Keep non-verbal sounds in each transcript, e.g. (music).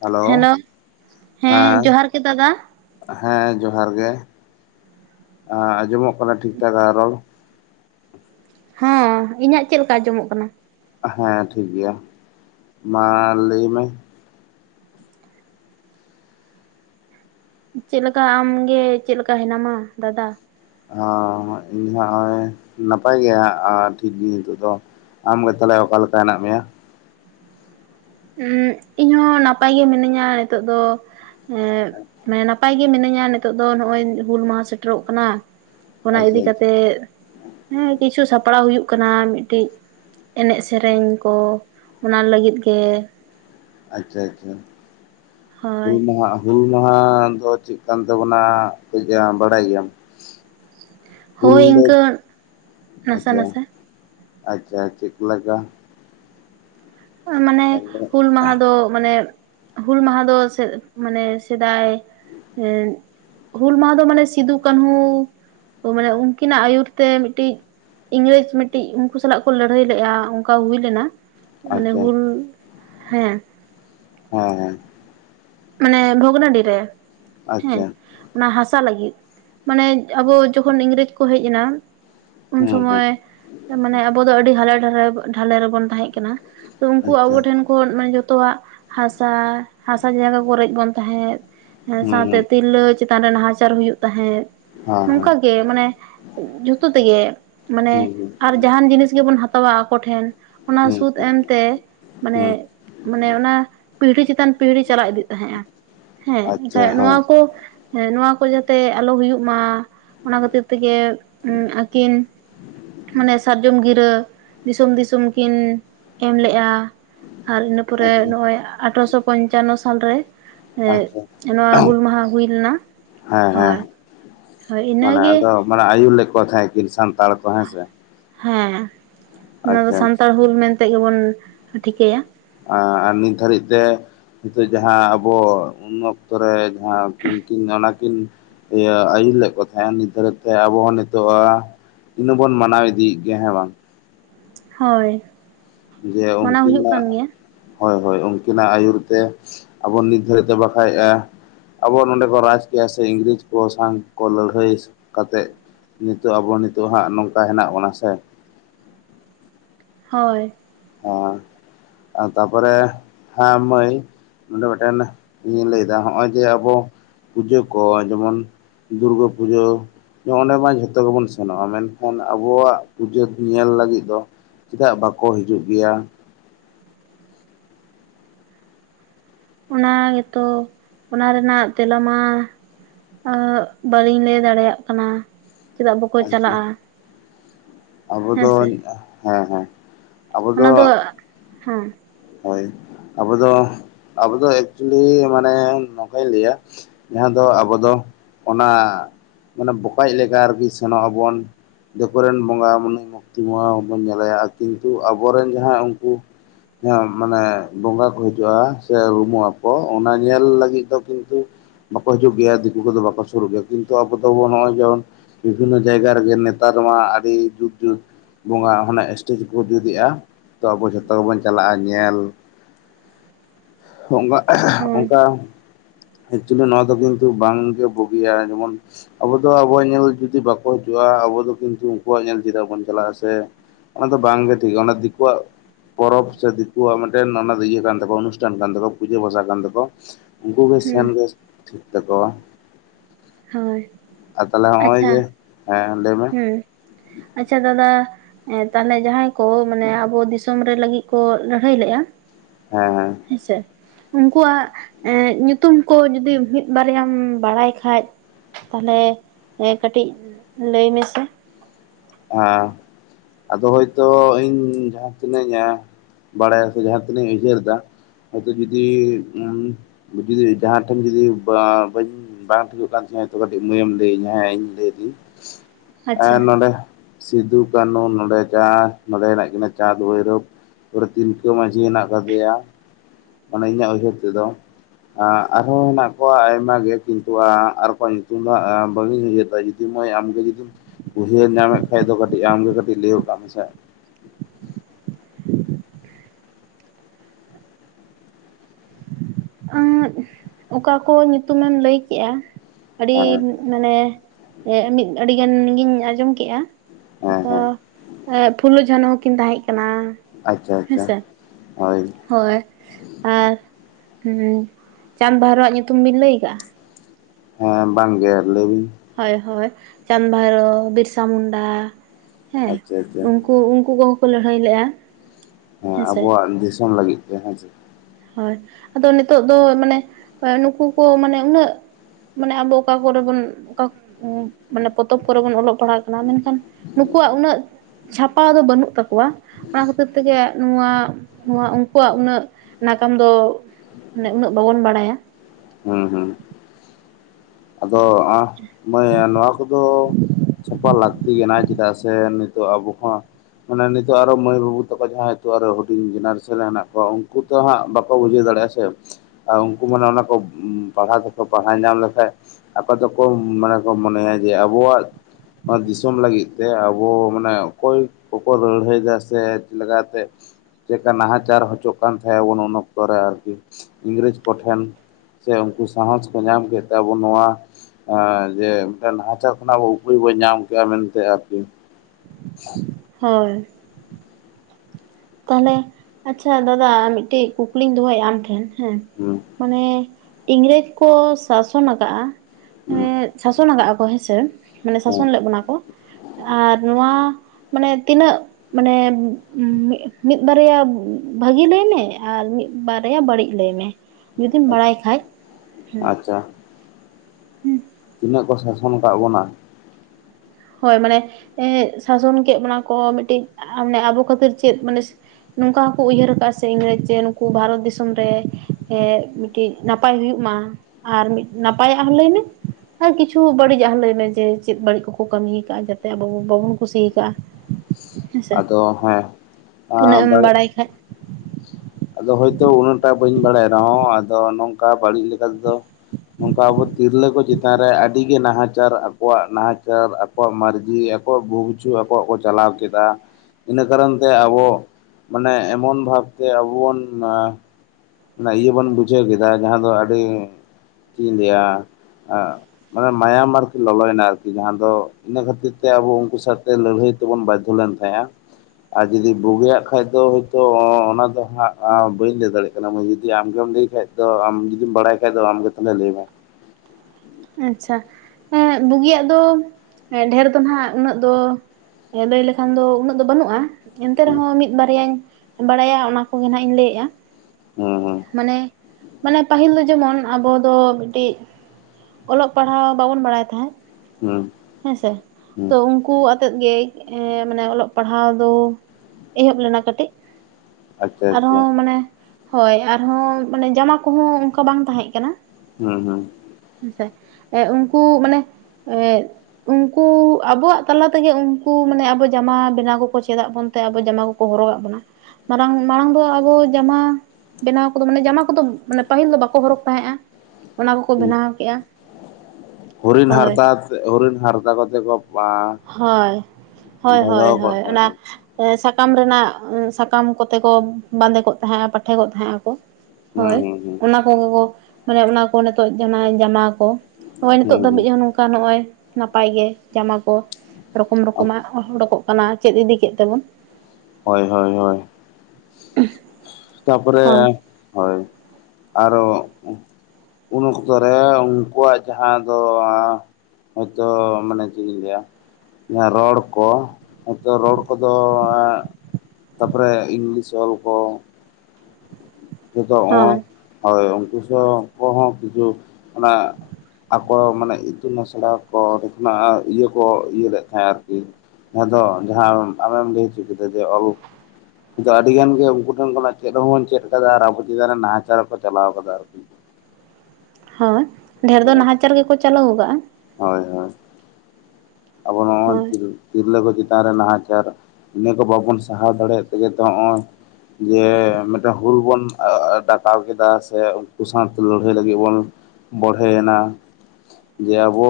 Hello, hello ᱦᱮᱸ᱾ ᱡᱚᱦᱟᱨ ᱜᱮ ᱫᱟᱫᱟ ᱦᱮᱸ ᱡᱚᱦᱟᱨ ᱜᱮ᱾ ᱮᱸ ᱟᱸᱡᱚᱢᱚᱜ ᱠᱟᱱᱟ ᱴᱷᱤᱠ ᱴᱷᱟᱠ ᱟ ᱨᱚᱲ? ᱦᱮᱸ᱾ ᱤᱧᱟᱹᱜ ᱪᱮᱫ ᱞᱮᱠᱟ ᱟᱸᱡᱚᱢᱚᱜ ᱠᱟᱱᱟ? ᱦᱮᱸ ᱴᱷᱤᱠ ᱜᱮᱭᱟ, ᱢᱟ ᱞᱟᱹᱭ ᱢᱮ᱾ ᱪᱮᱫ ᱞᱮᱠᱟ ᱟᱢᱜᱮ ᱪᱮᱫ ᱞᱮᱠᱟ ᱦᱮᱱᱟᱢᱟ ᱫᱟᱫᱟ? ᱟᱸᱻ ᱤᱧᱢᱟ ᱱᱚᱜᱼᱚᱭ ᱱᱟᱯᱟᱭ ᱜᱮ ᱦᱟᱸᱜ ᱟᱨ ᱴᱷᱤᱠ ᱜᱤᱭᱟᱹᱧ ᱱᱤᱛᱚᱜ ᱫᱚ᱾ ᱟᱢ ᱜᱮ ᱛᱟᱦᱚᱞᱮ ᱚᱠᱟ ᱞᱮᱠᱟ ᱦᱮᱱᱟᱜ ᱢᱮᱭᱟ? ᱦᱩᱸᱻ, ᱤᱧ ᱦᱚᱸ ᱱᱟᱯᱟᱭ ᱜᱮ ᱢᱤᱱᱟᱹᱧᱟ ᱱᱤᱛᱚᱜ ᱫᱚ, ᱮᱸᱜ ᱢᱟᱱᱮ ᱱᱟᱯᱟᱭ ᱜᱮ ᱢᱤᱱᱟᱹᱧᱟ ᱱᱤᱛᱚᱜ ᱫᱚ, ᱱᱚᱜᱼᱚᱭ ᱦᱩᱞ ᱢᱟᱦᱟ ᱥᱮᱴᱮᱨᱚᱜ ᱠᱟᱱᱟ, ᱚᱱᱟ ᱟᱪᱪᱷᱟ ᱤᱫᱤ ᱠᱟᱛᱮᱜ, ᱦᱮᱸ ᱠᱤᱪᱷᱩ ᱥᱟᱯᱲᱟᱣ ᱦᱩᱭᱩᱜ ᱠᱟᱱᱟ ᱢᱤᱫᱴᱤᱡ ᱮᱱᱮᱡ ᱥᱮᱨᱮᱧ ᱠᱚ, ᱚᱱᱟ ᱞᱟᱹᱜᱤᱫ ᱜᱮ᱾ ᱟᱪᱪᱷᱟ ᱟᱪᱪᱷᱟ ᱦᱳᱭ ᱾ᱦᱩᱞ ᱢᱟᱦᱟ ᱦᱩᱞ ᱢᱟᱦᱟ ᱫᱚ ᱪᱮᱫ ᱠᱟᱱ ᱛᱟᱵᱚᱱᱟ ᱠᱟᱹᱡ ᱵᱟᱲᱟᱭ ᱜᱮᱭᱟᱢ? ᱦᱩᱞ ᱦᱳᱭ ᱫᱚ, ᱤᱱᱠᱟᱹ ᱱᱟᱥᱮ ᱟᱪᱪᱷᱟ, ᱱᱟᱥᱮ ᱟᱪᱪᱷᱟ, ᱪᱮᱫ ᱞᱮᱠᱟ? ᱢᱟᱱᱮ, ᱦᱩᱞ ᱢᱟᱦᱟ ᱫᱚ ᱢᱟᱱᱮᱼᱼ ᱦᱩᱞ ᱢᱟᱦᱟ ᱫᱚ ᱥᱮ ᱢᱟᱱᱮ ᱥᱮᱫᱟᱭ ᱮᱸ ᱦᱩᱞ ᱢᱟᱦᱟ ᱫᱚ ᱢᱟᱱᱮ ᱥᱤᱫᱩ, ᱠᱟᱹᱱᱦᱩ ᱢᱟᱱᱮ ᱩᱱᱠᱤᱱᱟᱜ ᱟᱹᱭᱩᱨ ᱛᱮ ᱢᱤᱫᱴᱤᱡ ᱤᱝᱨᱮᱡᱽ ᱢᱤᱫᱴᱤᱡ ᱩᱱᱠᱩ ᱥᱟᱞᱟᱜ ᱠᱚ ᱞᱟᱹᱲᱦᱟᱹᱭ ᱞᱮᱜᱼᱟ, ᱚᱱᱠᱟ ᱦᱩᱭ ᱞᱮᱱᱟ᱾ ᱢᱟᱱᱮ ᱟᱪᱪᱷᱟ ᱦᱩᱞ, ᱦᱮᱸ᱾ ᱦᱮᱸ ᱦᱮᱸ᱾ ᱢᱟᱱᱮ ᱵᱷᱚᱜᱽᱱᱟᱰᱤ ᱨᱮ, ᱦᱮᱸ᱾ ᱟᱪᱪᱷᱟ ᱚᱱᱟ ᱦᱟᱥᱟ ᱞᱟᱹᱜᱤᱫ, ᱢᱟᱱᱮ ᱟᱵᱚ ᱡᱚᱠᱷᱚᱱ ᱤᱝᱨᱮᱡᱽ ᱠᱚ ᱦᱮᱡ ᱮᱱᱟ ᱩᱱ ᱦᱩᱸ ᱦᱩᱸ ᱥᱚᱢᱚᱭ, ᱢᱟᱱᱮ ᱟᱵᱚ ᱫᱚ ᱟᱹᱰᱤ ᱦᱟᱞᱮ ᱰᱷᱟᱞᱮ ᱨᱮᱵᱚᱱ, ᱪᱷᱟᱞᱟᱣ ᱨᱮᱵᱚᱱ ᱛᱟᱦᱮᱸᱜ ᱠᱟᱱᱟ᱾ ᱛᱚ ᱩᱱᱠᱩ ᱟᱪᱪᱷᱟ ᱟᱵᱚ ᱴᱷᱮᱱ ᱠᱷᱚᱱ ᱢᱟᱱᱮ ᱡᱚᱛᱚᱣᱟᱜ, ᱦᱟᱥᱟ ᱦᱟᱥᱟ ᱡᱟᱭᱜᱟ ᱠᱚ ᱨᱮᱡ ᱵᱚᱱ ᱛᱟᱦᱮᱸᱫ, ᱦᱩᱸ ᱥᱟᱶᱛᱮ ᱦᱩᱸ ᱛᱤᱨᱞᱟᱹ ᱪᱮᱛᱟᱱ ᱨᱮ ᱱᱟᱦᱟᱪᱟᱨ ᱦᱩᱭᱩᱜ ᱛᱟᱦᱮᱸᱫ, ᱦᱮᱸ ᱱᱚᱝᱠᱟ ᱦᱮᱸ ᱜᱮ ᱢᱟᱱᱮ, ᱡᱷᱚᱛᱚ ᱛᱮᱜᱮ ᱢᱟᱱᱮ ᱦᱩᱸ ᱦᱩᱸ ᱟᱨ ᱡᱟᱦᱟᱱ ᱡᱤᱱᱤᱥ ᱜᱮᱵᱚᱱ ᱦᱟᱛᱟᱣᱟ ᱟᱠᱚ ᱴᱷᱮᱱ ᱚᱱᱟ ᱦᱩᱸ ᱥᱩᱫ ᱮᱢᱛᱮ, ᱢᱟᱱᱮ ᱦᱩᱸ ᱢᱟᱱᱮ ᱚᱱᱟ ᱯᱤᱲᱦᱤ ᱪᱮᱛᱟᱱ ᱯᱤᱲᱦᱤ ᱪᱟᱞᱟᱜ ᱤᱫᱤᱜ ᱛᱟᱦᱮᱸᱜ-ᱟ᱾ ᱦᱮᱸ, ᱟᱪᱪᱷᱟ ᱮᱱᱠᱷᱟᱱ ᱦᱮᱸ ᱱᱚᱣᱟ ᱠᱚ, ᱦᱮᱸ ᱱᱚᱣᱟ ᱠᱚ ᱡᱟᱛᱮ ᱟᱞᱚ ᱦᱩᱭᱩᱜ ᱢᱟ ᱚᱱᱟ ᱠᱷᱟᱹᱛᱤᱨ ᱛᱮᱜᱮ ᱦᱩᱸ ᱟᱹᱠᱤᱱ ᱦᱟᱱᱮ ᱥᱟᱨᱡᱚᱢ ᱜᱤᱨᱟᱹ ᱫᱤᱥᱚᱢ ᱫᱤᱥᱚᱢ ᱠᱤᱱ ᱮᱢ ᱞᱮᱫᱼᱟ ᱟᱨ ᱤᱱᱟᱹ ᱯᱚᱨᱮ ᱟᱪᱪᱷᱟ ᱱᱚᱜᱼᱚᱭ ᱟᱴᱷᱨᱚᱥᱚ ᱯᱚᱧᱪᱟᱱᱱᱚ ᱥᱟᱞ ᱨᱮ ᱟᱪᱪᱷᱟ ᱦᱩᱭ ᱞᱮᱱᱟ ᱦᱮᱸ ᱦᱮᱸ ᱦᱳᱭ ᱦᱳᱭ ᱢᱟᱱᱮ ᱤᱱᱟᱹᱜᱮ ᱟᱫᱚ ᱢᱟᱱᱮ ᱟᱹᱭᱩᱨ ᱞᱮ ᱠᱚ ᱛᱟᱦᱮᱸᱠᱤᱱ ᱥᱟᱱᱛᱟᱲ ᱠᱚ ᱦᱮᱸ ᱥᱮ ᱾ ᱦᱮᱸ ᱱᱚᱣᱟ ᱫᱚ ᱟᱪᱪᱷᱟ ᱥᱟᱱᱛᱟᱲ ᱦᱩᱞ ᱢᱮᱱᱛᱮ ᱜᱮᱵᱚᱱ ᱴᱷᱤᱠᱟᱹᱭᱟ ᱾ ᱟᱨ ᱱᱤᱛ ᱫᱷᱟᱹᱨᱤᱡ ᱛᱮ ᱱᱤᱛᱚᱜ ᱡᱟᱦᱟᱸ ᱟᱵᱚ ᱩᱱ ᱚᱠᱛᱚᱮ ᱡᱟᱦᱟᱸ ᱠᱤᱱᱠᱤᱱ ᱚᱱᱟᱠᱤᱱ ᱤᱭᱟᱹ ᱟᱹᱭᱩᱨ ᱞᱮᱫ ᱠᱚ ᱛᱟᱦᱮᱸ ᱱᱤᱛ ᱫᱷᱟᱹᱨᱤᱡ ᱛᱮ ᱟᱵᱚ ᱦᱚᱸ ᱱᱤᱛᱚᱜᱼᱟ ᱤᱱᱟᱹᱜ ᱵᱚᱱ ᱢᱟᱱᱟᱣ ᱤᱫᱤᱭᱮᱫ ᱜᱮᱭᱟ ᱦᱮᱸ ᱵᱟᱝ? ᱦᱳᱭ ᱡᱮ ᱢᱟᱱᱟᱣ ᱦᱩᱭᱩᱜ ᱠᱟᱱ ᱩᱱᱠᱤᱱᱟᱜ ᱜᱮᱭᱟ ᱦᱳᱭ ᱦᱳᱭ ᱩᱱᱠᱤᱱᱟᱜ ᱟᱹᱭᱩᱨ ᱛᱮ ᱟᱵᱚ ᱱᱤᱛ ᱫᱷᱟᱹᱨᱤᱡ ᱫᱚ ᱵᱟᱠᱷᱟᱡ ᱮᱸ ᱟᱵᱚ ᱱᱚᱰᱮ ᱠᱚ ᱨᱟᱡᱽ ᱠᱮᱭᱟ ᱥᱮ ᱤᱝᱨᱮᱡᱽ ᱠᱚ ᱥᱟᱶ ᱠᱚ ᱞᱟᱹᱲᱦᱟᱹᱭ ᱠᱟᱛᱮᱫ ᱾ ᱱᱤᱛᱚᱜ ᱟᱵᱚ ᱱᱤᱛᱚᱜ ᱦᱟᱸᱜ ᱱᱚᱝᱠᱟ ᱦᱮᱱᱟᱜ ᱵᱚᱱᱟ ᱥᱮ ᱾ ᱦᱳᱭ ᱦᱮᱸ ᱛᱟᱯᱚᱨᱮ ᱦᱮᱸ ᱢᱟᱹᱭ ᱱᱚᱸᱰᱮ ᱢᱤᱫᱴᱮᱱ ᱤᱧᱤᱧ ᱞᱟᱹᱭᱫᱟ ᱱᱚᱜᱚᱭ ᱡᱮ ᱟᱵᱚ ᱯᱩᱡᱟᱹ ᱠᱚ ᱡᱮᱢᱚᱱᱼᱼ ᱫᱩᱨᱜᱟᱹ ᱯᱩᱡᱟᱹ ᱱᱚᱰᱮ ᱢᱟ ᱡᱷᱚᱛᱚ ᱜᱮᱵᱚᱱ ᱥᱮᱱᱚᱜᱼᱟ, ᱢᱮᱱᱠᱷᱟᱱ ᱟᱵᱚᱣᱟᱜ ᱯᱩᱡᱟᱹ ᱧᱮᱞ ᱞᱟᱹᱜᱤᱫ ᱫᱚ ᱪᱮᱫᱟᱜ ᱵᱟᱠᱚ ᱦᱤᱡᱩᱜ ᱜᱮᱭᱟ? ᱚᱱᱟ ᱜᱮᱛᱚ, ᱚᱱᱟ ᱨᱮᱱᱟᱜ ᱛᱮᱞᱟᱢᱟ ᱵᱟᱹᱞᱤᱧ ᱞᱟᱹᱭ ᱫᱟᱲᱮᱭᱟᱜ ᱠᱟᱱᱟ ᱪᱮᱫᱟᱜ ᱵᱟᱠᱚ ᱪᱟᱞᱟᱜᱼᱟ? ᱟᱵᱚ ᱫᱚ ᱦᱮᱸᱥᱮ ᱦᱮᱸ ᱦᱮᱸ ᱚᱱᱟ ᱫᱚ ᱦᱮᱸ ᱦᱳᱭ ᱟᱵᱚ ᱫᱚ ᱟᱵᱚ ᱫᱚ ᱮᱠᱪᱚᱞᱞᱤ ᱢᱟᱱᱮ ᱱᱚᱝᱠᱟ. ᱧ ᱞᱟᱹᱭᱟ ᱡᱟᱦᱟᱸ ᱫᱚ ᱟᱵᱚ ᱫᱚ ᱚᱱᱟ, ᱢᱟᱱᱮ ᱵᱚᱠᱟᱭᱤᱡ ᱞᱮᱠᱟ ᱟᱨᱠᱤ ᱥᱮᱱᱚᱜ ᱟᱵᱚᱱ ᱾ ᱫᱮᱠᱚᱨᱮᱱ ᱵᱚᱸᱜᱟ ᱢᱩᱱᱤ ᱢᱩᱠᱛᱤ ᱢᱟᱦᱟ ᱦᱚᱸᱵᱚᱱ ᱧᱮᱞᱮᱭᱟ ᱠᱤᱱᱛᱩ ᱟᱵᱚᱨᱮᱱ ᱡᱟᱦᱟᱸᱭ ᱩᱱᱠᱩ ᱦᱮᱸ ᱢᱟᱱᱮ ᱵᱚᱸᱜᱟ ᱠᱚ ᱦᱤᱡᱩᱜᱼᱟ ᱥᱮ ᱨᱩᱢᱩᱜ ᱟᱠᱚ, ᱚᱱᱟ ᱧᱮᱞ ᱞᱟᱹᱜᱤᱫ ᱫᱚ ᱠᱤᱱᱛᱩ ᱵᱟᱠᱚ ᱦᱤᱡᱩᱜ ᱜᱮᱭᱟ ᱫᱤᱠᱩ ᱠᱚᱫᱚ ᱵᱟᱠᱚ ᱥᱩᱨᱩᱜ ᱜᱮᱭᱟ ᱠᱤᱱᱛᱩ ᱟᱵᱚ ᱫᱚᱵᱚᱱ ᱱᱚᱜᱼᱚᱭ ᱡᱮᱢᱚᱱ ᱵᱤᱵᱷᱤᱱᱱᱚ ᱡᱟᱭᱜᱟ ᱨᱮᱜᱮ ᱱᱮᱛᱟᱨ ᱢᱟ ᱟᱹᱰᱤ ᱡᱩᱜᱽ ᱡᱩᱜᱽ ᱵᱚᱸᱜᱟ ᱦᱟᱱᱮ ᱥᱴᱮᱡ ᱠᱚ ᱡᱩᱛ ᱮᱸᱜᱼᱟ ᱛᱚ ᱟᱵᱳ ᱡᱚᱛᱚ ᱜᱮ ᱵᱚᱱ ᱪᱟᱞᱟᱜᱼᱟ ᱧᱮᱞ, ᱚᱝᱠᱟ ᱦᱳᱭ ᱚᱝᱠᱟ ᱮᱠᱪᱩᱞᱞᱤ ᱱᱚᱣᱟ ᱫᱚ ᱠᱤᱱᱛᱩ ᱵᱟᱝᱜᱮ ᱵᱩᱜᱤᱭᱟ ᱡᱮᱢᱚᱱ ᱟᱵᱚ ᱫᱚ ᱟᱵᱚᱣᱟᱜ ᱧᱮᱞ ᱡᱚᱫᱤ ᱵᱟᱠᱚ ᱦᱤᱡᱩᱜᱼᱟ ᱟᱵᱚ ᱫᱚ ᱠᱤᱱᱛᱩ ᱩᱱᱠᱩᱣᱟᱜ ᱧᱮᱞ ᱪᱮᱫᱟᱜ ᱵᱚᱱ ᱪᱟᱞᱟᱜ ᱥᱮ ᱚᱱᱟ ᱫᱚ ᱵᱟᱝ ᱜᱮ ᱴᱷᱤᱠ ᱚᱱᱟ ᱫᱤᱠᱩᱣᱟᱜ ᱯᱚᱨᱚᱵᱽ ᱥᱮ ᱫᱤᱠᱩᱣᱟᱜ ᱢᱤᱫᱴᱮᱱ ᱚᱱᱟ ᱫᱚ ᱤᱭᱟᱹ ᱠᱟᱱ ᱛᱟᱠᱚᱣᱟ ᱚᱱᱩᱥᱴᱷᱟᱱ ᱠᱟᱱ ᱛᱟᱠᱚᱣᱟ ᱯᱩᱡᱟᱹ ᱵᱷᱟᱥᱟ ᱠᱟᱱ ᱛᱟᱠᱚᱣᱟ ᱾ ᱩᱱᱠᱩ ᱜᱮ ᱦᱮᱸ ᱥᱮᱱ ᱫᱚ ᱴᱷᱤᱠ ᱛᱟᱠᱚᱣᱟ ᱦᱳᱭ ᱾ ᱟᱨ ᱛᱟᱦᱚᱞᱮ ᱦᱚᱸᱜᱼᱚᱭ ᱡᱮ᱾ ᱟᱪᱪᱷᱟ ᱦᱮᱸ ᱞᱟᱹᱭ ᱢᱮ ᱟᱪᱪᱷᱟ ᱫᱟᱫᱟ ᱮᱸ ᱛᱟᱦᱞᱮ ᱡᱟᱦᱟᱸᱭ ᱠᱚ ᱢᱟᱱᱮ ᱟᱵᱚ ᱫᱤᱥᱚᱢ ᱨᱮ ᱞᱟᱹᱜᱤᱫ ᱠᱚ ᱞᱟᱹᱲᱦᱟᱹᱭ ᱞᱮᱜᱼᱟ ᱾ ᱦᱮᱸᱮᱸ ᱦᱮᱸᱥᱮ ᱩᱱᱠᱩᱣᱟᱜ ᱮᱸ ᱧᱩᱛᱩᱢ ᱠᱚ ᱡᱩᱫᱤ ᱢᱤᱫ ᱵᱟᱨᱭᱟᱢ ᱵᱟᱲᱟᱭ ᱠᱷᱟᱡᱽ? ᱛᱟᱦᱚᱞᱮ ᱠᱟᱹᱴᱤᱡ ᱞᱟᱹᱭ ᱢᱮᱥᱮ ᱾ ᱦᱮᱸ ᱟᱫᱚ ᱦᱚᱳᱭᱛᱳ ᱤᱧ ᱡᱟᱦᱟᱸ ᱛᱤᱱᱟᱹᱧᱟ ᱵᱟᱲᱟᱭᱟ ᱥᱮ ᱡᱟᱦᱟᱸ ᱛᱤᱱᱟᱹᱜᱧ ᱩᱭᱦᱟᱹᱨ ᱫᱟ ᱾ ᱦᱚᱭᱛᱚ ᱡᱩᱫᱤ ᱡᱩᱫᱤ ᱡᱟᱦᱟᱸ ᱴᱷᱮᱱ ᱡᱩᱫᱤ ᱵᱟ ᱵᱟᱹᱧ ᱵᱟᱝ ᱴᱷᱤᱠᱚᱜ ᱠᱟᱱ ᱛᱤᱧᱟᱹ ᱦᱚᱭᱛᱚ ᱠᱟᱹᱴᱤᱡ ᱢᱟᱹᱭᱮᱢ ᱞᱟᱹᱭᱟᱹᱧᱟ ᱦᱮᱸ ᱤᱧ ᱞᱟᱹᱭ ᱟᱹᱫᱤᱧ, ᱟᱨ ᱟᱪᱪᱷᱟ ᱱᱚᱸᱰᱮ ᱥᱤᱫᱩ ᱠᱟᱹᱱᱩ ᱱᱚᱰᱮ ᱡᱟ ᱱᱚᱰᱮ ᱦᱮᱸᱱᱟᱜ ᱠᱤᱱᱟ ᱪᱟᱸᱫᱽ ᱵᱷᱳᱭᱨᱚᱵᱽ ᱛᱟᱯᱚᱨᱮ ᱛᱤᱞᱠᱟᱹ ᱢᱟᱹᱡᱷᱤ ᱦᱮᱱᱟᱜ ᱠᱟᱫᱮᱭᱟ ᱢᱟᱱᱮ ᱤᱧᱟᱹᱜ ᱩᱭᱦᱟᱹᱨ ᱛᱮᱫᱚ ᱟᱨᱦᱚᱸ ᱦᱮᱱᱟᱜ ᱠᱚᱣᱟ ᱟᱭᱢᱟ ᱜᱮ ᱠᱤᱱᱛᱩ ᱟᱨᱚᱣᱟᱜ ᱧᱩᱛᱩᱢ ᱫᱚ ᱦᱟᱸᱜ ᱵᱟᱝᱤᱧ ᱩᱭᱦᱟ. ᱨᱫᱟ ᱡᱩᱫᱤ ᱢᱟ. ᱭ ᱟᱢᱜᱮ ᱡᱩᱫᱤᱢ ᱩᱭᱦᱟᱹᱨ ᱧᱟᱢᱮᱫ ᱠᱷᱟᱱ ᱫᱚ ᱠᱟᱹᱴᱤᱡ ᱟᱢᱜᱮ ᱠᱟᱹᱴᱤᱡ ᱞᱟᱹᱭ ᱚᱜᱠᱟᱜ ᱢᱮᱥᱮ ᱚᱠᱟᱠᱚ ᱧᱩᱛᱩᱢᱮᱢ ᱞᱟᱹᱭᱠᱮᱜᱼᱟ ᱟᱹᱰᱤ ᱦᱮᱸ ᱢᱟᱱᱮ ᱢᱤᱫ ᱟᱹᱰᱤᱜᱟᱜᱤᱧ ᱟᱸᱡᱚᱢ ᱠᱮᱜᱼᱟ ᱦᱮᱸ ᱛᱚ ᱦᱮᱸ ᱮᱸᱜ ᱯᱷᱩᱞᱚ ᱡᱷᱟᱱᱚ ᱦᱚᱸᱠᱤᱱ ᱛᱟᱸᱦᱮᱜ ᱠᱟᱱᱟ ᱟᱪᱪᱷᱟ ᱟᱪᱪᱷᱟ ᱦᱮᱸᱥᱮ ᱦᱳᱭ ᱦᱳᱭ ᱟᱨ ᱦᱩᱸ ᱪᱟᱸᱫᱽ ᱵᱷᱟᱭᱨᱚ ᱟᱜ ᱧᱩᱛᱩᱢ ᱵᱤᱱ ᱞᱟᱹᱭ ᱠᱟᱜ-ᱟ? ᱚᱸᱭᱮ ᱵᱟᱝ ᱜᱮ ᱞᱮᱭᱵᱤᱱ ᱦᱳᱭ ᱦᱳᱭ ᱪᱟᱸᱫᱽ, ᱵᱷᱟᱭᱨᱳᱵᱽ, ᱵᱤᱨᱥᱟ ᱢᱩᱱᱰᱟ ᱦᱮᱸ ᱟᱪᱪᱷᱟ ᱟᱪᱪᱷᱟ ᱩᱱᱠᱩᱩ ᱩ ᱩᱝᱠᱩ ᱠᱚᱦᱚᱸ ᱠᱚ ᱞᱟᱹᱲᱦᱟᱹᱭ ᱞᱮᱜᱼᱟ ᱦᱮᱸ ᱦᱮᱸᱥᱮ ᱟᱵᱚᱣᱟᱜ ᱫᱤᱥᱚᱢ ᱞᱟᱹᱜᱤᱫ ᱛᱮ ᱦᱮᱸ ᱥᱮ? ᱦᱳᱭ ᱟᱫᱚ ᱱᱤᱛᱚᱜ ᱫᱚ ᱢᱟᱱᱮ ᱱᱩᱠᱩ ᱠᱚ ᱢᱟᱱᱮ ᱩᱱᱟᱹᱜ ᱢᱟᱱᱮ ᱟᱵᱚ ᱚᱠᱟ ᱠᱚᱨᱮ ᱵᱚᱱ, ᱚᱠᱟ ᱢᱟᱱᱮ ᱯᱚᱛᱚᱵ ᱠᱚᱨᱮ ᱵᱚᱱ ᱚᱞᱚᱜ ᱯᱟᱲᱦᱟ ᱠᱟᱱᱟ ᱢᱮᱱᱠᱷᱟᱱ ᱱᱩᱠᱩᱣᱟᱜ ᱩᱱᱟᱹᱜ ᱪᱷᱟᱯᱟᱣ ᱫᱚ ᱵᱟᱹᱱᱩᱜ ᱛᱟᱠᱚᱣᱟ ᱾ᱚᱱᱟ ᱠᱷᱟᱹᱛᱤᱨ ᱛᱮᱜᱮ ᱱᱚᱣᱟ ᱱᱚᱣᱟ ᱩᱱᱠᱩᱣᱟᱜ ᱩᱱᱟᱹᱜ ᱱᱟᱜᱟᱢ ᱫᱚ ᱢᱟᱱᱮ ᱩᱱᱟᱹᱜ ᱵᱟᱵᱚᱱ ᱵᱟᱲᱟᱭᱟ᱾ ᱦᱩᱸ ᱦᱩᱸ ᱟᱫᱚ ᱢᱟ. ᱭ ᱱᱚᱣᱟ ᱠᱚᱫᱚ ᱪᱷᱟᱯᱟ ᱞᱟᱜ ᱛᱤ ᱠᱟᱱᱟᱭ ᱪᱮᱫᱟᱜ ᱥᱮ ᱱᱤᱛᱚᱜ ᱟᱵᱚ ᱠᱚ ᱦᱚᱸ ᱢᱟᱱᱮ ᱱᱤᱛᱚᱜ ᱟᱨᱚ ᱢᱟᱹᱭ ᱵᱟᱹᱵᱩ ᱛᱟᱠᱚ ᱡᱟᱦᱟᱸᱭ ᱠᱚ ᱟᱨᱚ ᱦᱩᱰᱤᱧ ᱡᱮᱱᱟᱨᱮᱥᱮᱱ ᱦᱮᱱᱟᱜ ᱠᱚᱣᱟ ᱩᱱᱠᱩ ᱛᱚ ᱦᱟᱸᱜ ᱵᱟᱠᱚ ᱵᱩᱡᱷᱟᱹᱣ ᱫᱟᱲᱮᱭᱟᱜᱼᱟ ᱥᱮ ᱩᱱᱠᱩ ᱢᱟᱱᱮ ᱚᱱᱟ ᱠᱚ ᱯᱟᱲᱦᱟᱣ ᱛᱮᱠᱚ ᱯᱟᱲᱦᱟᱣ ᱧᱟᱢ ᱞᱮᱠᱷᱟᱡ ᱟᱠᱚ ᱫᱚᱠᱚ ᱢᱟᱱᱮ ᱠᱚ ᱢᱚᱱᱮᱭᱟ ᱡᱮ ᱟᱵᱚᱣᱟᱜ ᱱᱚᱣᱟ ᱫᱤᱥᱚᱢ ᱞᱟᱹᱜᱤᱫ ᱛᱮ ᱟᱵᱚ ᱢᱟᱱᱮ ᱚᱠᱚᱭ ᱠᱚᱠᱚ ᱞᱟᱹᱲᱦᱟᱹᱭᱟ ᱫᱟ ᱥᱮ ᱪᱮᱫ ᱞᱮᱠᱟᱛᱮ ᱪᱮᱜᱠᱟ ᱱᱟᱦᱟᱪᱟᱨ ᱦᱚᱪᱚᱜ ᱠᱟᱱ ᱛᱟᱦᱮᱸᱟᱵᱚᱱ ᱩᱱ ᱚᱠᱛᱚ ᱨᱮ ᱟᱨᱠᱤ ᱤᱝᱨᱮᱡᱽ ᱠᱚᱴᱷᱮᱱ ᱥᱮ ᱩᱱᱠᱩ ᱥᱟᱦᱚᱥ ᱠᱚ ᱧᱟᱢ ᱠᱮᱜ ᱛᱮ ᱟᱵᱚ ᱱᱚᱣᱟ ᱟᱹ ᱡᱮ ᱢᱮᱴᱟᱝ ᱱᱟᱦᱟᱪᱟᱨ ᱠᱷᱚᱱᱟᱜ ᱩᱯᱟᱹᱭ ᱵᱚᱱ ᱧᱟᱢ ᱠᱮᱜᱟ ᱢᱮᱱᱛᱮ ᱟᱨᱠᱤ (unintelligible) ᱦᱳᱭ ᱛᱟᱦᱚᱞᱮ ᱟᱪᱪᱷᱟ ᱫᱟᱫᱟ ᱢᱤᱜᱴᱤᱜ ᱠᱩᱠᱞᱤᱧ ᱫᱚᱦᱚᱭᱟ ᱟᱢ ᱴᱷᱮᱱ ᱦᱮᱸ ᱦᱩᱸ ᱢᱟᱱᱮ ᱤᱝᱨᱮᱡᱽ ᱠᱚ ᱥᱟᱥᱚᱱ ᱟᱠᱟᱜᱼᱟ ᱦᱩᱸ ᱥᱟᱥᱚᱱ ᱟᱠᱟᱜᱼᱟ ᱠᱚ ᱦᱮᱸᱥᱮ ᱢᱟᱱᱮ ᱦᱮᱸ ᱥᱟᱥᱚᱱ ᱞᱮᱜ ᱵᱚᱱᱟ ᱠᱚ ᱟᱨ ᱱᱚᱣᱟ ᱢᱟᱱᱮ ᱛᱤᱱᱟᱹᱜ ᱢᱟᱱᱮ ᱢᱤᱫ ᱵᱟᱨᱭᱟ ᱵᱷᱟᱹᱜᱤ ᱞᱟᱹᱭ ᱢᱮ ᱟᱨ ᱢᱤᱫ ᱵᱟᱨᱭᱟ ᱵᱟᱹᱲᱤᱡ ᱞᱟᱹᱭ ᱢᱮ ᱡᱩᱫᱤᱢ ᱟᱪᱪᱷᱟ ᱵᱟᱲᱟᱭ ᱠᱷᱟᱡ ᱦᱮᱸ ᱟᱪᱪᱷᱟ ᱦᱩᱸ ᱛᱤᱱᱟᱹᱜ ᱠᱚ ᱥᱟᱥᱚᱱ ᱠᱟᱜ ᱵᱚᱱᱟ ᱦᱳᱭ ᱢᱟᱱᱮ ᱮᱸᱜ ᱥᱟᱥᱚᱱ ᱠᱮᱜ ᱵᱚᱱᱟ ᱠᱚ ᱢᱤᱫᱴᱤᱡ ᱢᱟᱱᱮ ᱟᱵᱚ ᱠᱷᱟᱹᱛᱤᱨ ᱪᱮᱫ ᱢᱟᱱᱮ ᱱᱚᱝᱠᱟ ᱦᱚᱸᱠᱚ ᱩᱭᱦᱟᱹᱨ ᱠᱟᱜᱼᱟ ᱥᱮ ᱤᱝᱨᱮᱡᱽ ᱡᱮ ᱱᱩᱠᱩ ᱵᱷᱟᱨᱚᱛ ᱫᱤᱥᱚᱢ ᱨᱮ ᱮᱜ ᱴᱤᱡ ᱱᱟᱯᱟᱭ ᱦᱩᱭᱩᱜ ᱢᱟ ᱟᱨ ᱢᱤᱫ ᱱᱟᱯᱟᱭᱟᱜ ᱦᱚᱸ ᱞᱟᱹᱭᱢᱮ ᱟᱨ ᱠᱤᱪᱷᱩ ᱵᱟᱹᱲᱤᱡᱟᱜ ᱦᱚᱸ ᱞᱟᱹᱭᱢᱮ ᱡᱮ ᱪᱮᱫ ᱵᱟᱹᱲᱤᱡ ᱠᱚ ᱠᱚ ᱠᱟᱹᱢᱤᱭ ᱠᱟᱜᱼᱟ ᱡᱟᱛᱮ ᱟᱵᱚ ᱵᱟᱵᱚᱱ ᱠᱩᱥᱤ ᱠᱟᱜᱼᱟ ᱟᱫᱚ ᱦᱮᱸ ᱛᱤᱱᱟᱹᱜ ᱮᱢ ᱵᱟᱹᱲᱤᱡ ᱵᱟᱲᱟᱭ ᱠᱷᱟᱡ ᱟᱫᱚ ᱦᱚᱳᱭᱛᱳ ᱩᱱᱟᱹᱜᱴᱟ ᱵᱟᱹᱧ ᱵᱟᱲᱟᱭ ᱨᱮᱦᱚᱸ ᱟᱫᱚ ᱱᱚᱝᱠᱟ ᱵᱟᱹᱲᱤᱡ ᱞᱮᱠᱟ ᱛᱮᱫᱚ ᱱᱚᱝᱠᱟ ᱟᱵᱚ ᱛᱤᱨᱞᱟᱹ ᱠᱚ ᱪᱮᱛᱟᱱ ᱨᱮ ᱟᱹᱰᱤᱜᱮ ᱱᱟᱦᱟᱪᱟᱨ ᱟᱠᱚᱣᱟᱜ ᱱᱟᱦᱟᱪᱟᱨ ᱟᱠᱚᱣᱟᱜ ᱢᱟᱨᱡᱤ ᱟᱠᱚᱣᱟᱜ ᱵᱩᱪᱩ ᱟᱠᱚᱣᱟᱜ ᱠᱚ ᱪᱟᱞᱟᱣ ᱠᱮᱫᱟ ᱤᱱᱟᱹ ᱠᱟᱨᱚᱱᱛᱮ ᱟᱵᱚ ᱢᱟᱱᱮ ᱮᱢᱚᱱ ᱵᱷᱟᱵᱛᱮ ᱟᱵᱚ ᱵᱚᱱᱼᱼ ᱚᱱᱟ ᱤᱭᱟᱹ ᱵᱚᱱ ᱵᱩᱡᱷᱟᱹᱣ ᱠᱮᱫᱟ ᱡᱟᱦᱟᱸ ᱫᱚ ᱟᱹᱰᱤ ᱪᱮᱫ ᱤᱧ ᱞᱟᱹᱭᱟ ᱢᱟᱱᱮ ᱢᱟᱭᱟᱢ ᱟᱨᱠᱤ ᱞᱚᱞᱚᱭᱮᱱᱟ ᱟᱨᱠᱤ ᱡᱟᱦᱟᱸ ᱫᱚ ᱤᱱᱟᱹ ᱠᱷᱟᱹᱛᱤᱨ ᱛᱮ ᱟᱵᱚ ᱩᱱᱠᱩ ᱥᱟᱶᱛᱮ ᱞᱟᱹᱲᱦᱟᱹᱭᱼᱼ ᱛᱮᱵᱚᱱ ᱵᱟᱫᱽᱫᱷᱚ ᱞᱮᱱ ᱛᱟᱦᱮᱸᱜᱼᱟ᱾ ᱟᱨ ᱡᱩᱫᱤ ᱵᱩᱜᱤᱭᱟᱜ ᱠᱷᱟᱡ ᱫᱚ ᱦᱭᱛᱚᱻ ᱚᱱᱟ ᱫᱚ ᱦᱟᱸᱜ ᱵᱟᱹᱧ ᱞᱟᱹᱭ ᱫᱟᱲᱮᱭᱟᱜᱼᱟ, ᱠᱟᱱᱟ ᱡᱩᱫᱤ ᱟᱢ ᱜᱮᱢ ᱞᱟᱹᱭ ᱠᱷᱟᱡ ᱫᱚ ᱟᱢ ᱡᱩᱫᱤᱢ ᱵᱟᱲᱟᱭ ᱠᱷᱟᱡ ᱫᱚ ᱟᱢ ᱜᱮ ᱛᱟᱦᱚᱞᱮ ᱞᱟᱹᱭ ᱢᱮ? ᱟᱪᱪᱷᱟ ᱦᱮᱸ ᱵᱩᱜᱤᱭᱟᱜ ᱫᱚ ᱰᱷᱮᱨ ᱫᱚ ᱦᱟᱸᱜ ᱩᱱᱟᱹᱜ ᱫᱚ᱾ ᱮ ᱞᱟᱹᱭ ᱞᱮᱠᱷᱟᱱ ᱫᱚ ᱩᱱᱟᱹᱜ ᱫᱚ ᱵᱟᱹᱱᱩᱜᱼᱟ᱾ ᱮᱱᱛᱮ ᱦᱩᱸ ᱨᱮᱦᱚᱸ ᱢᱤᱫ ᱵᱟᱨᱭᱟᱧ ᱵᱟᱲᱟᱭᱟ ᱚᱱᱟ ᱠᱚᱜᱮ ᱱᱟᱸᱜ ᱤᱧ ᱞᱟᱹᱭᱮᱫᱼᱟ, ᱦᱩᱸ ᱢᱟᱱᱮ ᱢᱟᱱᱮ ᱯᱟᱹᱦᱤᱞ ᱫᱚ ᱡᱮᱢᱚᱱ ᱟᱵᱚ ᱫᱚ ᱢᱤᱫᱴᱤᱡᱼᱼ ᱚᱞᱚᱜ ᱯᱟᱲᱦᱟᱣ ᱵᱟᱵᱚᱱ ᱵᱟᱲᱟᱭ ᱛᱟᱦᱮᱸᱜ ᱦᱩᱸ ᱦᱮᱸᱥᱮ ᱦᱩᱸ ᱛᱚ ᱩ. ᱱᱠᱩ ᱟᱛᱮᱫ ᱜᱮ ᱢᱟᱱᱮ ᱚᱞᱚᱜ ᱯᱟᱲᱦᱟᱣ ᱫᱚ ᱮᱦᱚᱵ ᱞᱮᱱᱟ ᱠᱟᱹᱴᱤᱡ᱾ ᱟᱪᱪᱷᱟ ᱟᱪᱪᱷᱟ ᱟᱨᱦᱚᱸ ᱢᱟᱱᱮ ᱦᱳᱭ ᱟᱨᱦᱚᱸ ᱢᱟᱱᱮ ᱡᱟᱢᱟ ᱠᱚᱦᱚᱸ ᱚᱱᱠᱟ ᱵᱟᱝ ᱛᱟᱦᱮᱸᱜ ᱠᱟᱱᱟ᱾ ᱦᱩᱸ ᱦᱩᱸ᱾ ᱦᱮᱸᱥᱮ ᱩᱱᱠᱩ ᱢᱟᱱᱮ ᱮᱼᱼ ᱩᱱᱠᱩ ᱟᱵᱚᱣᱟᱜ ᱛᱟᱞᱟ ᱛᱮᱜᱮ ᱩᱱᱠᱩ ᱢᱟᱱᱮ ᱟᱵᱚ ᱡᱟᱢᱟ ᱵᱮᱱᱟᱣ ᱠᱚᱠᱚ ᱪᱮᱫᱟᱜ ᱵᱚᱱᱛᱮ ᱟᱵᱚ ᱡᱟᱢᱟᱼᱼ ᱠᱚ ᱦᱚᱨᱚᱜᱫ ᱵᱚᱱᱟ, ᱵᱟᱝ ᱢᱟᱲᱟᱝ ᱫᱚ ᱟᱵᱚ ᱡᱟᱢᱟᱼᱼ ᱵᱮᱱᱟᱣ ᱠᱚᱫᱚ ᱢᱟᱱᱮ ᱡᱟᱢᱟ ᱠᱚᱫᱚ ᱢᱟᱱᱮ ᱯᱟᱹᱦᱤᱞ ᱫᱚ ᱵᱟᱠᱚ ᱦᱚᱨᱚᱜ ᱛᱟᱦᱮᱸᱫᱼᱟ ᱚᱱᱟ ᱠᱚᱠᱚ ᱦᱩᱸ ᱵᱮᱱᱟᱣ ᱠᱮᱜᱼᱟ ᱦᱚᱨᱤᱱ ᱦᱳᱭ ᱦᱟᱨᱛᱟ ᱦᱚᱨᱤᱱ ᱦᱟᱨᱛᱟ ᱠᱚᱛᱮ ᱠᱚ ᱵᱟ‌ᱼᱼ ᱦᱳᱭ ᱦᱳᱭ ᱦᱳᱭ ᱦᱳᱭ ᱚᱱᱟᱼᱼ ᱛᱟᱦᱮᱸᱱᱟ ᱮ ᱥᱟᱠᱟᱢ ᱨᱮᱱᱟᱜ ᱥᱟᱠᱟᱢ ᱠᱚᱛᱮ ᱠᱚ ᱵᱟᱸᱫᱮ ᱠᱚᱜ ᱛᱟᱦᱮᱸᱜᱼᱟ ᱯᱟᱴᱷᱮᱠᱜ ᱛᱟᱦᱮᱸᱜᱼᱟ ᱠᱚ᱾ ᱦᱩᱸ ᱦᱳᱭ ᱦᱩᱸ ᱦᱩᱸ ᱚᱱᱟ ᱠᱚᱜᱮ ᱠᱚ ᱢᱟᱱᱮ ᱚᱱᱟ ᱠᱚ ᱱᱤᱛᱚᱜ ᱡᱟᱦᱟᱸ ᱡᱟᱢᱟ ᱠᱚ ᱱᱚᱜᱼᱚᱭ ᱱᱤᱛᱚᱜ ᱦᱩᱸ ᱫᱷᱟᱹᱵᱤᱡ ᱦᱚᱸ ᱱᱚᱝᱠᱟ ᱱᱚᱜᱼᱚᱭ ᱱᱟᱯᱟᱭ ᱜᱮ ᱡᱟᱢᱟ ᱠᱚ ᱨᱚᱠᱚᱢ ᱦᱩᱸ ᱨᱚᱠᱚᱢᱟᱜ ᱩᱰᱩᱠᱚᱜ ᱠᱟᱱᱟ ᱪᱮᱫ ᱤᱫᱤ ᱠᱮᱫ ᱛᱮᱵᱚᱱ ᱦᱳᱭ ᱦᱳᱭ ᱦᱳᱭ (unintelligible) ᱛᱟᱯᱚᱨᱮ ᱦᱳᱭ ᱦᱳᱭ ᱟᱨᱚᱼᱼ ᱩᱱ ᱚᱠᱛᱚ ᱨᱮ ᱩᱱᱠᱩᱣᱟᱜ ᱡᱟᱦᱟᱸ ᱫᱚ ᱮᱼᱼ ᱦᱳᱭᱛᱚ ᱢᱟᱱᱮ ᱪᱮᱫ ᱞᱤᱧ ᱞᱟᱹᱭᱼᱟ, ᱡᱟᱦᱟᱸ ᱨᱚᱲ ᱠᱚ ᱦᱭᱛᱳ ᱨᱚᱲ ᱠᱚᱫᱚ ᱚᱼᱼ ᱛᱟᱯᱚᱨᱮ ᱤᱝᱞᱤᱥ ᱚᱞ ᱠᱚᱼᱼ ᱱᱤᱛᱚᱜ ᱦᱸ ᱦᱳᱭ ᱦᱭ ᱩᱱᱠᱩ ᱠᱚ ᱠᱚᱦᱚᱸ ᱠᱤᱪᱷᱩ ᱚᱱᱟ ᱟᱠᱚ ᱢᱟᱱᱮ ᱤᱛᱩᱱ ᱟᱥᱲᱟ ᱠᱚ ᱚᱸᱰᱮ ᱠᱷᱚᱱᱟᱜ ᱤᱭᱟᱹ ᱠᱚ ᱤᱭᱟᱹ ᱞᱮᱫ ᱛᱟᱦᱮᱸᱜ-ᱟ ᱟᱨᱠᱤ ᱡᱟᱦᱟᱸ ᱫᱚ ᱡᱟᱦᱟᱸ ᱟᱢᱮᱢ ᱞᱟᱹᱭ ᱦᱚᱪᱚ ᱠᱮᱫᱟ ᱡᱮ ᱚᱞ ᱟᱹᱰᱤ ᱜᱟᱱᱜᱮ ᱩᱱᱠᱩ ᱴᱷᱮᱱ ᱠᱷᱚᱱᱟᱜᱼᱼ ᱪᱮᱫ ᱦᱚᱸᱵᱚᱱ ᱪᱮᱫ ᱠᱟᱫᱟ ᱟᱨ ᱟᱵᱚ ᱪᱮᱛᱟᱱ ᱨᱮ ᱱᱟᱦᱟᱪᱟᱨ ᱠᱚ ᱪᱟᱞᱟᱣ ᱠᱟᱫᱟ ᱟᱨᱠᱤ᱾ ᱦᱳᱭ ᱰᱷᱮᱨ ᱫᱚ ᱱᱟᱦᱟᱪᱟᱨ ᱜᱮᱠᱚ ᱪᱟᱹᱞᱟᱩ ᱟᱠᱟᱜᱼᱟ ᱦᱳᱭ ᱦᱳᱭ᱾ ᱟᱵᱚ ᱱᱚᱣᱟ ᱦᱳᱭ ᱡᱤᱞ ᱛᱤᱨᱞᱟᱹ ᱠᱚ ᱪᱮᱛᱟᱱ ᱨᱮ ᱱᱟᱦᱟᱪᱟᱨ ᱤᱱᱟᱹ ᱠᱚ ᱵᱟᱵᱚᱱ ᱥᱟᱦᱟᱣ ᱫᱟᱲᱮᱭᱟᱜ ᱛᱮᱜᱮ ᱛᱚ ᱱᱚᱜᱼᱚᱭ, ᱡᱮ ᱢᱤᱫᱴᱮᱱ ᱦᱩᱞ ᱵᱚᱱ ᱰᱟᱠᱟᱣ ᱠᱮᱫᱟ ᱥᱮ ᱩᱱᱠᱩ ᱥᱟᱶᱛᱮ ᱞᱟᱹᱲᱦᱟᱹᱭ ᱞᱟᱹᱜᱤᱫ ᱵᱚᱱᱼᱼ ᱵᱚᱲᱦᱮᱭᱮᱱᱟ ᱡᱮ ᱟᱵᱚ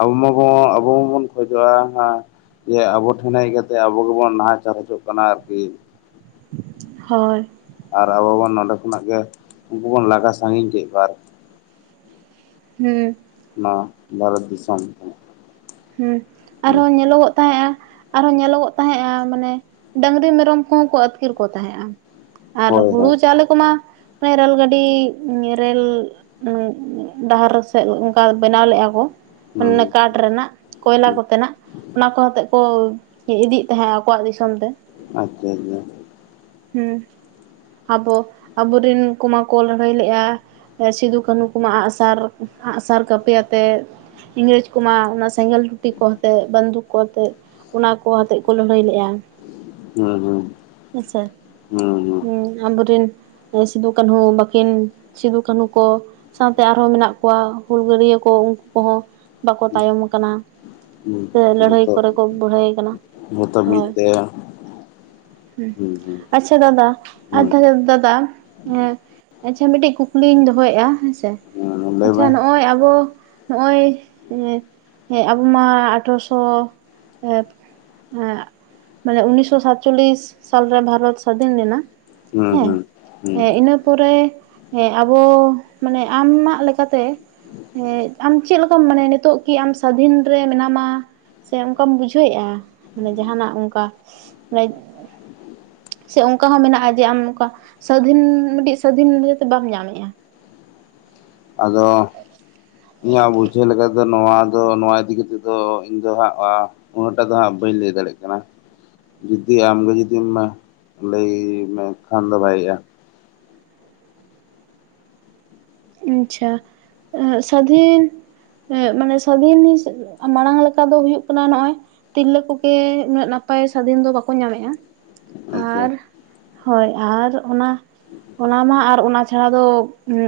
ᱟᱵᱚ ᱢᱟᱼᱼ ᱦᱚᱸ ᱟᱵᱚ ᱦᱚᱸᱵᱚᱱ ᱠᱷᱚᱡᱚᱜᱼᱟ ᱦᱚᱸ ᱡᱮ ᱟᱵᱚ ᱴᱷᱮᱱ ᱦᱮᱡ ᱠᱟᱛᱮ ᱟᱵᱚ ᱜᱮᱵᱚᱱ ᱱᱟᱦᱟᱪᱟᱨ ᱦᱚᱪᱚᱜ ᱠᱟᱱᱟ ᱟᱨᱠᱤᱼᱼ ᱦᱳᱭ ᱟᱨ ᱟᱵᱚ ᱵᱚᱱ ᱱᱚᱸᱰᱮ ᱠᱷᱚᱱᱟᱜ ᱜᱮ ᱩᱱᱠᱩ ᱵᱚᱱ ᱞᱟᱜᱟ ᱥᱟᱺᱜᱤᱧ ᱠᱮᱫ ᱠᱚᱣᱟ ᱟᱨ ᱦᱩᱸ ᱱᱚᱣᱟ ᱵᱷᱟᱨᱚᱛ ᱫᱤᱥᱚᱢ ᱨᱮ ᱦᱮᱸ ᱟᱨᱦᱚᱸ ᱧᱮᱞᱚᱜᱚᱜ ᱛᱟᱦᱮᱸᱫᱼᱟ ᱟᱨᱦᱚᱸ ᱧᱮᱞᱚᱜᱚᱜ ᱛᱟᱦᱮᱸᱫᱼᱟ ᱢᱟᱱᱮ ᱰᱟᱹᱟᱝᱨᱤ ᱢᱮᱨᱚᱢ ᱠᱚᱦᱚᱸ ᱠᱚ ᱟᱹᱛᱠᱤᱨ ᱠᱚ ᱛᱟᱦᱮᱸᱫᱼᱟ ᱟᱨ ᱦᱳᱭ ᱦᱩᱲᱩ ᱦᱳᱭ ᱪᱟᱣᱞᱮ ᱠᱚᱢᱟᱼᱼ (unintelligible) ᱨᱮᱹᱞ ᱜᱟᱹᱰᱤ ᱨᱮᱹᱞ ᱰᱟᱦᱟᱨ ᱥᱮᱫ ᱚᱱᱠᱟ ᱵᱮᱱᱟᱣ ᱞᱮᱜ-ᱟ ᱠᱚ᱾ ᱚᱱᱮ ᱦᱩᱸ ᱠᱟᱴᱷ ᱨᱮᱱᱟᱜ ᱠᱚᱭᱞᱟ ᱠᱚᱛᱮᱱᱟᱜ ᱚᱱᱟ ᱠᱚ ᱟᱛᱮᱫ ᱠᱚ ᱤᱫᱤᱭᱮᱜ ᱛᱟᱦᱮᱸᱜ-ᱟ ᱟᱠᱚᱣᱟᱜ ᱫᱤᱥᱚᱢ ᱛᱮ᱾ ᱟᱪᱪᱷᱟ (unintelligible) ᱦᱩᱸ, ᱟᱵᱚ ᱟᱵᱚᱨᱮᱱ ᱠᱚᱢᱟ ᱠᱚ ᱞᱟᱹᱲᱦᱟᱹᱭ ᱞᱮᱜ-ᱟ ᱥᱤᱫᱩ ᱠᱟᱹᱱᱩ ᱠᱚᱢᱟ ᱟᱸᱜ ᱥᱟᱨ, ᱟᱸᱜ ᱥᱟᱨ ᱠᱟᱹᱯᱤ ᱟᱛᱮᱫ᱾ ᱤᱝᱨᱮᱹᱡᱽ ᱠᱚᱢᱟ ᱚᱱᱟ ᱥᱮᱸᱜᱮᱞ ᱴᱩᱴᱤ ᱠᱚ ᱟᱛᱮᱫ ᱵᱚᱱᱫᱩᱠ ᱠᱚ ᱟᱛᱮᱫ᱾ ᱚᱱᱟ ᱠᱚ ᱟᱛᱮᱫ ᱠᱚ ᱞᱟᱹᱲᱦᱟᱹᱭ ᱞᱮᱜ-ᱟ ᱦᱮᱸ ᱦᱩᱸ ᱦᱩᱸ ᱥᱮ᱾ ᱦᱩᱸ ᱟᱵᱚ ᱨᱮᱱ ᱥᱤᱫᱩ ᱠᱟᱹᱱᱦᱩ ᱵᱟᱠᱤᱱ ᱥᱤᱫᱩ ᱠᱟᱹᱱᱦᱩ ᱠᱚ ᱥᱟᱶᱛᱮ ᱟᱨᱦᱚᱸ ᱢᱮᱱᱟᱜ ᱠᱚᱣᱟ ᱦᱩᱞᱜᱟᱹᱨᱭᱟᱹ ᱠᱚ ᱩᱝᱠᱩ ᱠᱚᱦᱚᱸ ᱵᱟᱠᱚ ᱛᱟᱭᱚᱢ ᱟᱠᱟᱱᱟ ᱦᱩᱸ ᱥᱮ ᱞᱟᱹᱲᱦᱟᱹᱭ ᱡᱚᱛᱚ ᱠᱚᱨᱮ ᱠᱚ ᱵᱩᱲᱦᱟᱹᱭ ᱠᱟᱱᱟ ᱡᱚᱛᱚ ᱢᱤᱫ ᱦᱳᱭ᱾ ᱛᱮ ᱦᱩᱸ, ᱟᱪᱪᱷᱟ ᱫᱟᱫᱟ ᱦᱩᱸ ᱟᱫᱚ ᱫᱟᱫᱟ ᱮᱸ, ᱢᱤᱫᱴᱤᱡ ᱠᱩᱠᱞᱤᱧ ᱫᱚᱦᱚᱭᱮᱜ-ᱟ ᱦᱮᱸ ᱥᱮ᱾ ᱦᱩᱸ ᱞᱟᱹᱭ ᱟᱪᱪᱷᱟ ᱢᱮ ᱱᱚᱜ-ᱚᱭ ᱟᱵᱚ ᱱᱚᱜ-ᱚᱭ, ᱮ ᱦᱮᱸ ᱟᱵᱚ ᱢᱟ ᱟᱴᱷᱨᱚᱥᱚ ᱮᱸᱜ ᱢᱟᱱᱮ ᱩᱱᱤᱥᱥᱚ ᱥᱟᱛᱪᱚᱞᱞᱤᱥ ᱥᱟᱞᱨᱮ ᱵᱷᱟᱨᱚᱛ ᱥᱟᱫᱷᱤᱱ ᱞᱮᱱᱟ᱾ ᱦᱩᱸ ᱦᱮᱸ ᱦᱩᱸ ᱦᱩᱸ ᱮᱸ ᱤᱱᱟᱹ ᱯᱚᱨᱮ ᱟᱵᱚ ᱢᱟᱱᱮ ᱟᱢᱢᱟᱜ ᱞᱮᱠᱟᱛᱮ ᱦᱮᱸ ᱟᱢ ᱪᱮᱫ ᱞᱮᱠᱟᱢ ᱢᱟᱱᱮᱭᱟ ᱱᱤᱛᱳᱜ ᱠᱤ ᱟᱢ ᱥᱟᱫᱷᱤᱱ ᱨᱮ ᱢᱮᱱᱟᱢᱟ ᱥᱮ ᱚᱝᱠᱟᱢ ᱵᱩᱡᱷᱟᱹᱣᱮᱜ-ᱟ ᱢᱟᱱᱮ ᱡᱟᱸᱦᱟᱱᱟᱜ ᱚᱝᱠᱟ? (unintelligible) ᱥᱮ ᱚᱝᱠᱟ ᱦᱚᱸ ᱢᱮᱱᱟᱜ-ᱟ ᱡᱮ ᱟᱢ ᱱᱚᱝᱠᱟ ᱥᱟᱹᱫᱷᱤᱱ ᱢᱤᱫᱴᱤᱡ ᱥᱟᱹᱫᱷᱤᱱ ᱤᱛᱟᱹ ᱠᱤ ᱵᱟᱢ ᱧᱟᱢᱮᱜ-ᱟ? ᱟᱫᱚ ᱤᱧᱟᱹᱜ ᱵᱩᱡᱷᱟᱹᱣ ᱞᱮᱠᱟ ᱛᱮ ᱱᱚᱣᱟ ᱫᱚ ᱱᱚᱣᱟ ᱤᱫᱤ ᱠᱟᱛᱮᱫ ᱫᱚ ᱤᱧ ᱫᱚ ᱦᱟᱸᱜ ᱟᱸᱻ ᱩᱱᱟᱹᱜ ᱴᱟ ᱫᱚ ᱦᱟᱸᱜ ᱵᱟᱹᱧ ᱞᱟᱹᱭ ᱫᱟᱲᱮᱭᱟᱜ ᱠᱟᱱᱟ᱾ ᱡᱩᱫᱤ ᱟᱢᱜᱮ ᱡᱩᱫᱤᱢ ᱞᱟᱹᱭ ᱞᱮᱠᱷᱟᱱ ᱫᱚ ᱵᱷᱟᱜᱮᱜ-ᱟ᱾ ᱟᱪᱪᱷᱟ᱾ ᱮᱸ ᱥᱟᱫᱷᱤᱱ ᱢᱟᱱᱮ ᱥᱟᱹᱫᱷᱤᱱ ᱢᱟᱲᱟᱝ ᱞᱮᱠᱟ ᱫᱚ ᱦᱩᱭᱩᱜ ᱠᱟᱱᱟ ᱱᱚᱜ-ᱚᱭ ᱛᱤᱨᱞᱟᱹ ᱠᱚᱜᱮ ᱩᱱᱟᱹᱜ ᱱᱟᱯᱟᱭ ᱥᱟᱹᱫᱷᱤᱱ ᱫᱚ ᱵᱟᱠᱚ ᱧᱟᱢᱮᱜ-ᱟ ᱟᱪᱪᱷᱟ ᱟᱨ ᱦᱳᱭ, ᱟᱨ ᱚᱱᱟ ᱚᱱᱟ ᱢᱟ ᱟᱨ ᱚᱱᱟ ᱪᱷᱟᱲᱟ ᱫᱚ ᱩᱸ